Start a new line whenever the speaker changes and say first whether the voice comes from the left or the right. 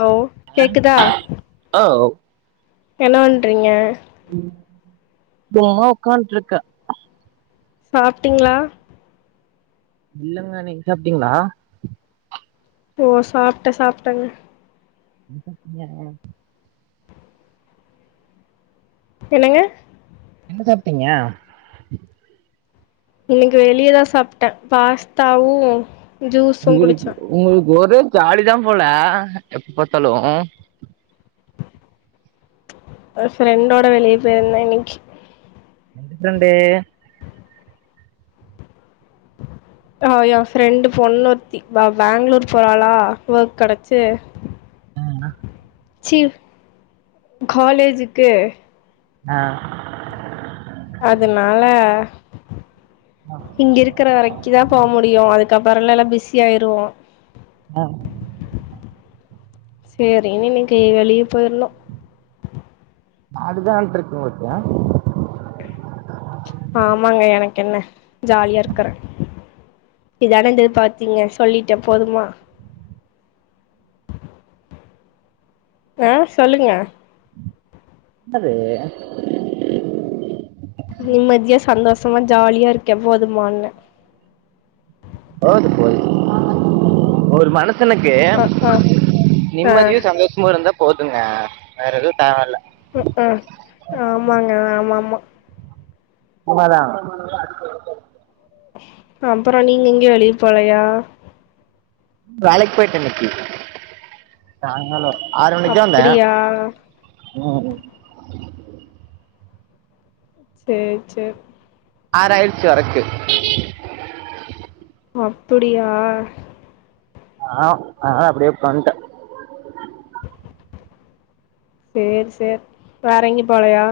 left: Hello கேக்குதா
right: ஆ
left: என்ன பண்றீங்க
right: தோ உங்காட்ருக்க
left: சாப்ட்டீங்களா
right: இல்லங்க நீங்க சாப்ட்டீங்களா
left: ஓ சாப்ட்ட சாப்ட்டங்க
right: [unintelligible]
left: என்னங்க
right: என்ன சாப்ட்டீங்க
left: இன்னைக்கு வெளியதா சாப்ட்ட பாஸ்தாவு ஜூஸு
right: உங்க
left: குடிச்சே
right: உங்க ஒரு ஜாலிதா போல எப்ப பாத்தாலு
left: ஒரு ஃப்ரண்டோட வெளிய போயிருந்தன் இன்னக்கு
right: எந்த ஃப்ரண்டு
left: ஆஹ் என் ஃப்ரெண்டு பொண்ணுருத்தி வா பெங்களூர் போறாளா ஒர்க் கிடைச்சு
right: உம்
left: சீ காலேஜுக்கு
right: ஆஹ்
left: அதனால இங்க இருக்கிற வரைக்கு தா போ முடியு அதுக்கப் வரல எலா பிஸி ஆயிருவோ
right: ஆஹ்
left: சரினு இன்னைக்கு வெளிய போயிருந்தோம்
right: [unintelligible]
left: ஆமாங்க எனக்கு என்ன ஜாலியா இருக்கற இதானந்த எதிர் பாத்தீங்க சொல்லிட்ட போதுமா ஆஹ் சொல்லுங்க
right: என்னது
left: நிம்மதியா சந்தோஷமா ஜாலியா இருக்க போதுமான
right: போது போது ஒரு மனு சனக்கு
left: ஆ ஆ ஆ
right: நிம்மதியூ சந்தோஷமுமிருந்தா போதுங்க வேற எதுவு தேவல
left: ஆஹ் ஆமாங்க ஆமாமா
right: உண்மதா
left: அப்ரோ நீங்க எங்கயு வெளிய போலையா
right: வேலைக்கு போயிட்ட இன்னைக்கு சாங்காலோ ஆறு மணிக்கு தா
left: அப்டியா
right: வந்த
left: சரி சரி
right: ஆர்ச்சு வரைக்கு
left: அப்படியா
right: ஆஹ ஆஹா அப்படியே பண்ட்ட
left: சரி சரி வேற எங்கயு போலையா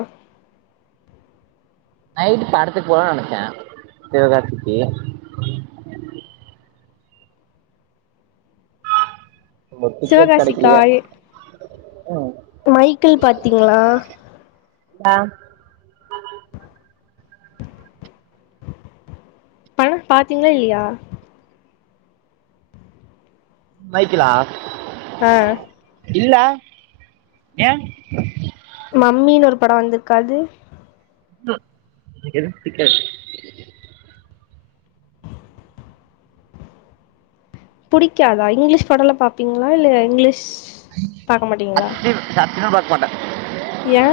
right: நைட்டு படத்துக்கு போல நெனைச்சே ஒரு டிக்கெட்
left: சிவகாசிக்கா
right: கெடைக்கலையே
left: மைக்கிள் பாத்தீங்களா
right: ஆஹ்
left: படம் பாத்தீங்களா இல்லையா
right: மைக்கிலா
left: ஆஹ்
right: இல்ல ஏன்
left: மம்மின்னு ஒரு படம் வந்திருக்கு அது
right: ஆ [inaudible] சிக்கல
left: புடிக்காதா இங்கிலீஷ் படலோ பாப்பீங்களா இல்ல இங்கிலீஷ்
right: [unintelligible] சினிமா பாக்கமாட்டே
left: எயா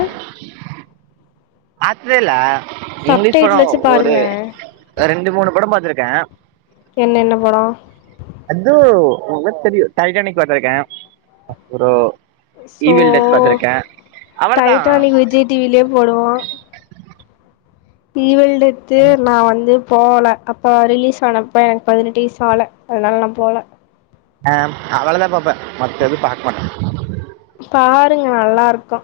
right: பத்ததே இல்ல இங்கிலீஷ்
left: சப்டைட்டில்
right: படம்
left: வச்சு
right: ஒரு
left: பாருங்க
right: ரெண்டு மூணு படம் பாத்திருக் கே
left: என்னென்ன படோ
right: நல்லா தெரியு டைட்டானிக் பாத்தருக்கே ஒரு
left: சோ
right: அவ்வளோதான்
left: டைட்டானிக் விஜய் டிவிலயே போடுவா ஈவிள் டெத்து நா வந்து போல அப்ப ரிலீஸ் ஆனப்ப எனக்கு பதினெட்டு வயசு ஆல அதனால நா போல
right: ஆ அவளவுதா பாப்பே மத்த எது பக்கமாட்டே
left: பாருங்க நல்லா இருக்கோ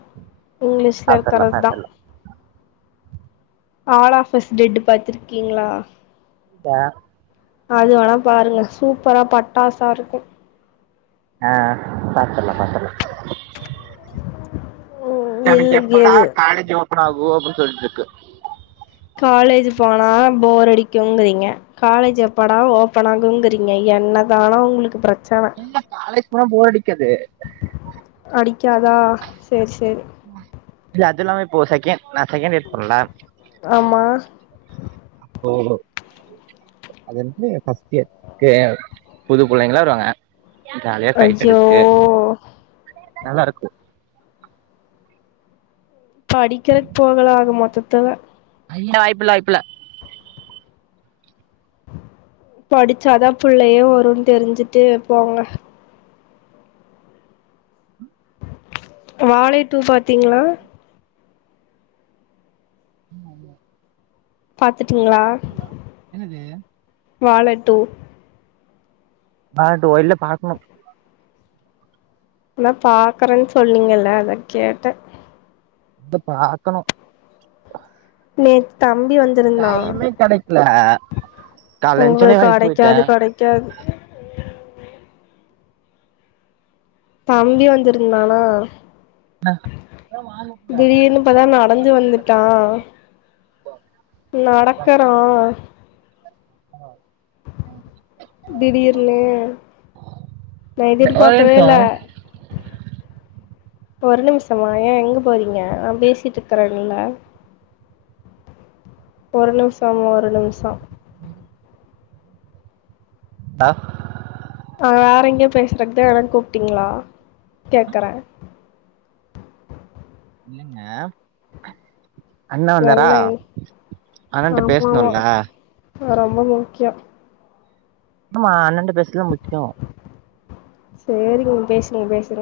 left: இங்கிலீஷ்ல
right: பார்த்துடலாம்
left: இருக்கறது தா
right: பார்த்துடலாம்
left: ஆல் ஆஃபஸ் டெட் பாத்திருக்கீங்களா
right: பா
left: அது வேணா பாருங்க சூப்பரா பட்டாசா இருக்கூ
right: ஆஹ் பாத்தல்லா பாத்தல்லா
left: [unintelligible]
right: எனக்கு
left: இல்ல
right: எப்படா
left: எது
right: காலேஜ் ஓப்பனாகூ அப்டின்னு சொல்லிட்டு இருக்கு அந்த
left: காலேஜ் போனா போர் அடிக்குங்கிறீங்க காலேஜ் எப்படா ஓபன் ஆகுங்கறீங்க என்னதானா உங்களுக்கு பிரச்ச
right: என்ன காலேஜ் போனா போறடிக்காது
left: அடிக்காதா சேரி சேரி
right: இல்ல அதுலா வே போ சக்கேன் நா செக்கேண் இயர் போருல
left: ஆமா
right: ஓஹோ அதென்று ஃபஸ்ட்டியர் கெ புது புள்ளைங்லாருவாங்க
left: ஐயோ
right: நல்லாருக்கு
left: படிக்கிறக் போகல ஆக மொத்தத்துல
right: ஐய வாய்ப்புல வாய்ப்புல
left: படிச்சாதா புள்ளயே வருன் தெரிஞ்சுட்டு போங்க வாழை டூ பாத் திங்ளா
right: [unintelligible]
left: பாத்
right: என்னது
left: வாழ டூ
right: ஆகட்டூவா இல்ல பாக்குணு
left: இல்ல பாக்கறன் சொன்னீங்கல்ல அதா கேட்ட
right: து பாக்கணு
left: நேத்துதா அம்பி வந்துருந்தா
right: கிடைக்கல காலைல எழுந்துச்சோடனே
left: ஒங்ளுக்
right: வேலைக்கு
left: அடைக்காது
right: போயிட்டேன்
left: கடக்காது தம்பி வந்துருந்தானா திடீர்னு பதா நடந்து வந்துட்டா நடக்கறா திடீர்னு நா
right: ஒரு
left: எதிர்பாக்கவேல்ல
right: நிமிஷம்
left: ஒரு நிம்ஷமா ஏ எங்க போறீங்க நா பேசிட்ருக்கறன்ல்ல ஒரு நிம்ஷமா ஒரு நிம்ஷ
right: டா
left: அ வேறங்யோ பேசுறக்தா எனக் கூப்ட்டீங்ளா கேக்கற
right: இல்லங்க அண்ண வந்தாரா
left: என்னை
right: அண்ணன்ட்ட
left: ஆமாமா
right: பேஸ்ணுல்ல
left: ரொம்ப முக்யோ
right: அமா அண்ணன்ட்ட பேஸ்ல முக்யோ
left: சேரிங்க பேஸ்னி பேசுற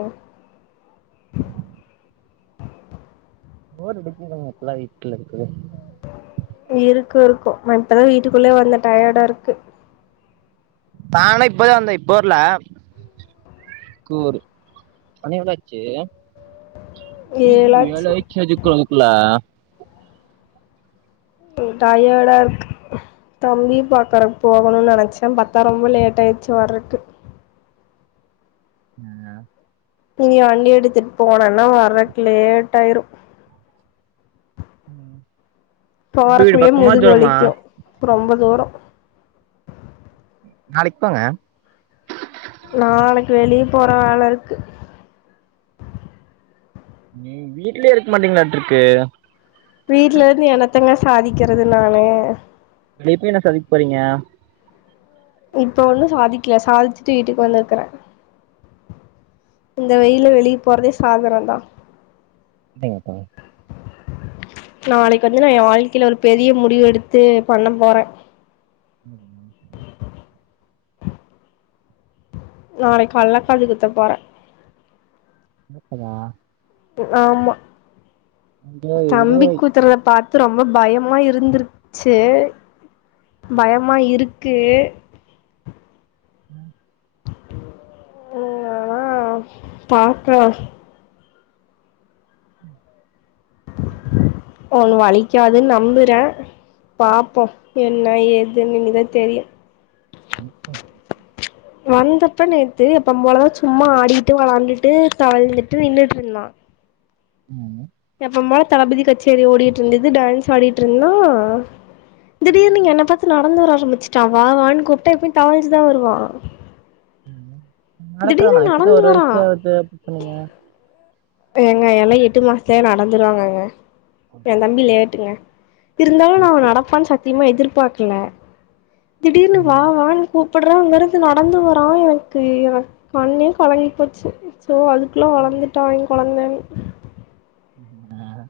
right: போர் அடிக்கிதுங்க இப்லா வீட்ல இர்க்கவே
left: இருக்கு இருக்கு நா இப்பதா வீட்டுக்குள்ளே வந்த டயடாருக்கு
right: தான இப்பதா வந்த இப்ப வர்ல கூரு மணி எவ்ளாச்சி [unintelligible]
left: ஏழாச்சு
right: ஏழாய்ட்ச்சி ஜிக்குள முக்குள
left: டயட்டாருக்கு தம்பி பாக்கற போகணு நெனச்ச பத்தா ரொம்ப லேட் ஆயிட்ச்சி வர்றக்கு
right: [unintelligible]
left: இனி வண்டி எடுத்துட்டு போனன்னா வர்றக்கு லேட்டாயிரு
right: ம்
left: போறக்குள்ளயே முதுகு வலிக்கு ரொம்ப தூரொ
right: நாளக்கி போங்க
left: நாளக்கி வெளிய போற வேல இருக்கு
right: நீ வீட்லயே இருக்க மாட்டீங்களாட்ருக்கு
left: வீட்ல இருந்து என்னத்தங்க சாதிக்கெறது நானு
right: வெளிய போய் என்ன சாதிக் போறீங்க
left: இப்ப ஒண்ணு சாதிக்கில சாதிச்சிட்டு வீட்டுக்கு வந்துருக்குற இந்த வெயில்ல வெளிய போறதே சாதனம்தா
right: அப்டிங்கப்பா
left: நாளைக்கு வந்து நா ஏ வாழ்க்கைல ஒரு பெரிய முடிவு எடுத்து பண்ண போற
right: ம்
left: நாளைக்கால்ல காது குத்த போற
right: [unintelligible]
left: ஆமா
right: என்ஜாய்
left: தம்பிக்
right: என்ஜாய்
left: குத்துறத பாத்து ரொம்ப பயமா இரு ருந்துருச்சு பயமா இருக்கு
right: ம்
left: ஆ ஆனா பாக்லாம் ஒன்னு வலிக்காதுன் நம்புற பாப்போ என்ன ஏதுன் இனிதா தெரியு
right: உம் ம்
left: வந்தப்ப நேத்து எப்பம்போலதா சும்மா ஆடியிட்டு வளாண்டுட்டு தவழ்ந்துட்டு நின்னுட்ருந்தா
right: ம்
left: எப்பம் போல தளபதி கச்சேரி ஓடிட்ருந்துது டான்ஸ் ஆடிட்ருந்தா திடீர்னு என்னப் பாத்து நடந்து வர ஆரம்பிச்சிட்டா வா வான் கூப்ட்டா எப்பயு தவழ்ந்துதா வருவா
right: நடக்குறானா
left: திடீர்னு
right: இப்பதா
left: நடந்து
right: ஒரு
left: வரா
right: வயசே ஆவ்து அப்டின் சொன்னீங்க
left: ஏங்க எல்லா எட்டு மாசத்லயே நடந்துருவாங்கங்க ஏ தம்பி லேட்டுங்க இருந்தாலு நா அவ நடப்பான் சத்தியமா எதிர்ப் பாக்ல திடீர்னு வா
right: ம்.
left: வான் கூப் எப்பிடற அங்கிறது நடந்து வரான் எனக்கு என் கண்ணே கலங்கி போச்சு ஸ்ஸோ அதுக்குள்ள வளந்துட்டாங் கொழந்தன்
right: ஹ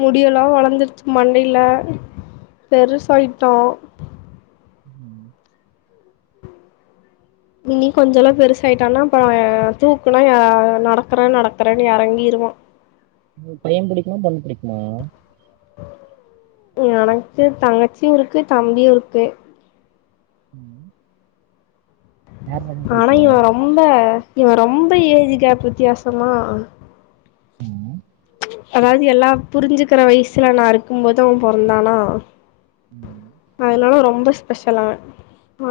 left: முடியெல்லாம் வளர்ந்துருச்சு மண்டையில பெருசாயிட்டா
right: உம்
left: இனி கொஞ்சல்லா பெருசாயிட்டானா அப்பற தூக்குனா நடக்கறே நடக்கறன்னு எறங்கிருவா
right: உ பையன் புடிக்குமா பொண்ணு புடிக்குமா
left: எனக்கு தங்கச்சியு இருக்கு தம்பியு இருக்கு
right: உம்
left: ஆனா இவ ரொம்ப இவ ரொம்ப ஏஜ் கேப் வித்தியாசமா அதாவது எல்லா புரிஞ்சுக்கிற வயசுல நா இருக்கு போது அவ பொறந்தானா
right: ம்.
left: அதனால ரொம்ப ஸ்பெஷலா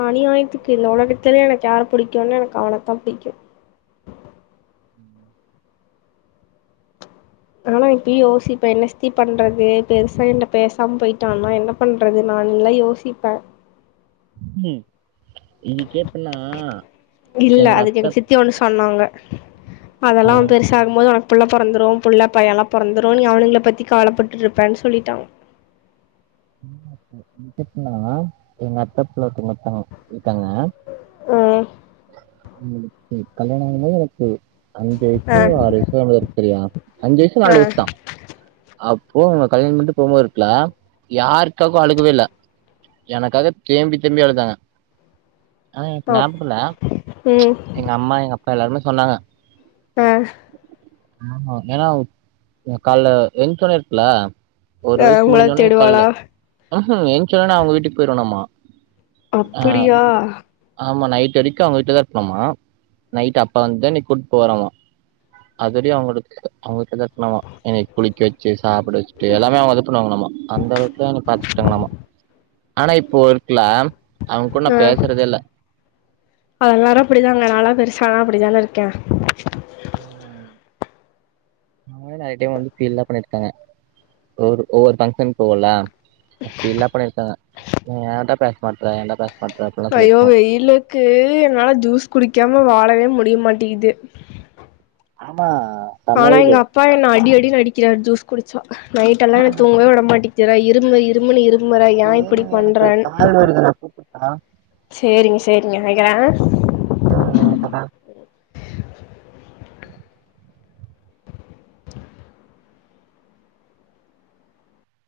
left: அநியாயத்துக்கு இந்த உலகத்திலேயே எனக்கு யார் பிடிக்கும்னு எனக்கு அவனைத்தா புடிக்கு
right: ம்
left: ஆனா இப்பயு யோசிப்பே என்ன சித்தி பண்றது பெருசாயி என்ட பேசாம போயிட்டான்னா என்ன பண்றது நா எல்லா யோசிப்பே
right: ம் இது கேப்பு எல்லா
left: இல்ல அதுக்கு எங்க சித்தி ஒண்ணு சொன்னாங்க அதெல்லா அவ
right: இது
left: பெருசாகு போது அவ புள்ள பொறந்துரு புள்ள பையல்லா பொறந்துரு நீ அவனுங்களை பத்தி கவலைப்பட்டுட்டு இருப்பேன்னு சொல்லிட்டாங்க
right: [unintelligible] எங்க அத்த வீட்ல ஒருத்தவங்க இருக்காங்க
left: ஆஹ்
right: உங்களுக்கு கல்யாணம் ஆகும்போது எனக்கு அஞ்சு வயசோ
left: ஆ
right: ஆறு வயசோ [unintelligible] செரியா அஞ்சு வயசு நாலு
left: ஆ
right: வயசுதா அப் போகணு கல்யாண பண்ணிட்டு போம்போது எடுத்துக்கலா யாருக்காகவு அழுகவே இல்ல எனக்காக தேம்பி தேம்பி அழுதாங்க ஆனா எனக்கு
left: அப்
right: ஞாபகம் இல்ல
left: ம்
right: எங்க அம்மா எங்க அப்பா எல்லாருமே சொன்னாங்க
left: ஆஹ்
right: ஆஹ ஏன்னா உங்க கால்ல [unintelligible] இருக்குல ஒரு
left: ஆ
right: வயசு
left: உங்கள
right: முடிஞ்சவுண்ணே
left: தேடுவாளா
right: காலைல ம்ஹு எஞ்ச உடனே அவங்க வீட்டுக்கு போயிருவானாமா
left: அப்புடியா
right: ஆமா நைட்டு வரைக்கும் அவங்கிட்ட தா இருக்கணுமா நைட்டு் அப்பா வந்து தா என்ன கூட்டு போவாறம்மா அது வரையு அவங்க அவங்கிட்ட தா இருக்கணும்மா என்ன குளிக்க வச்சு சாப்ட வச்சட்டு எல்லாமே அவுங்க தா பண்ணுவாங்களாமா அந்த அளவுக்குலா என்ன பாத்துகிட்டாங்களாமா ஆனா இப்போ இருக்கல அவுங்க கூட நான்
left: ஆ
right: பேசுறதே இல்ல
left: எல்லாரு அப்படிதாங்க நாலா அப்டித்தான இருக்கேன்
right: நேராய்டே வந்து ஃபீல்லாம் பண்ணிருக்காங்க ஒரு ஒவ்வொரு பங்ஷனுகா போவோல அப் ஃபீல்லாம் பண்ணிருக்காங்க ஏன்டா பேச மாட்ற ஏன்டா பே
left: ஐயோ வெயிலுக்கு என்னால ஜூஸ் குடிக்காம வாழவே முடியமாட் டிது
right: ஆமா
left: ஆனா
right: சமையல்
left: எங்க அப்பா என்ன அடி அடி அடின்னு அடிக்கிறாரு ஜூஸ் குடிச்சா நைடெல்லாம் இவே தூங்கவே விடமாட்டி [unintelligible] இருமு இருமுனு இரும் முறை ஏன் இப்டி
right: எனக்கு ஒரு
left: பண்றன்
right: கால் வருது நான் கூப்பிட்டா
left: சேரிங்க சேரிங்க வக்கறேன்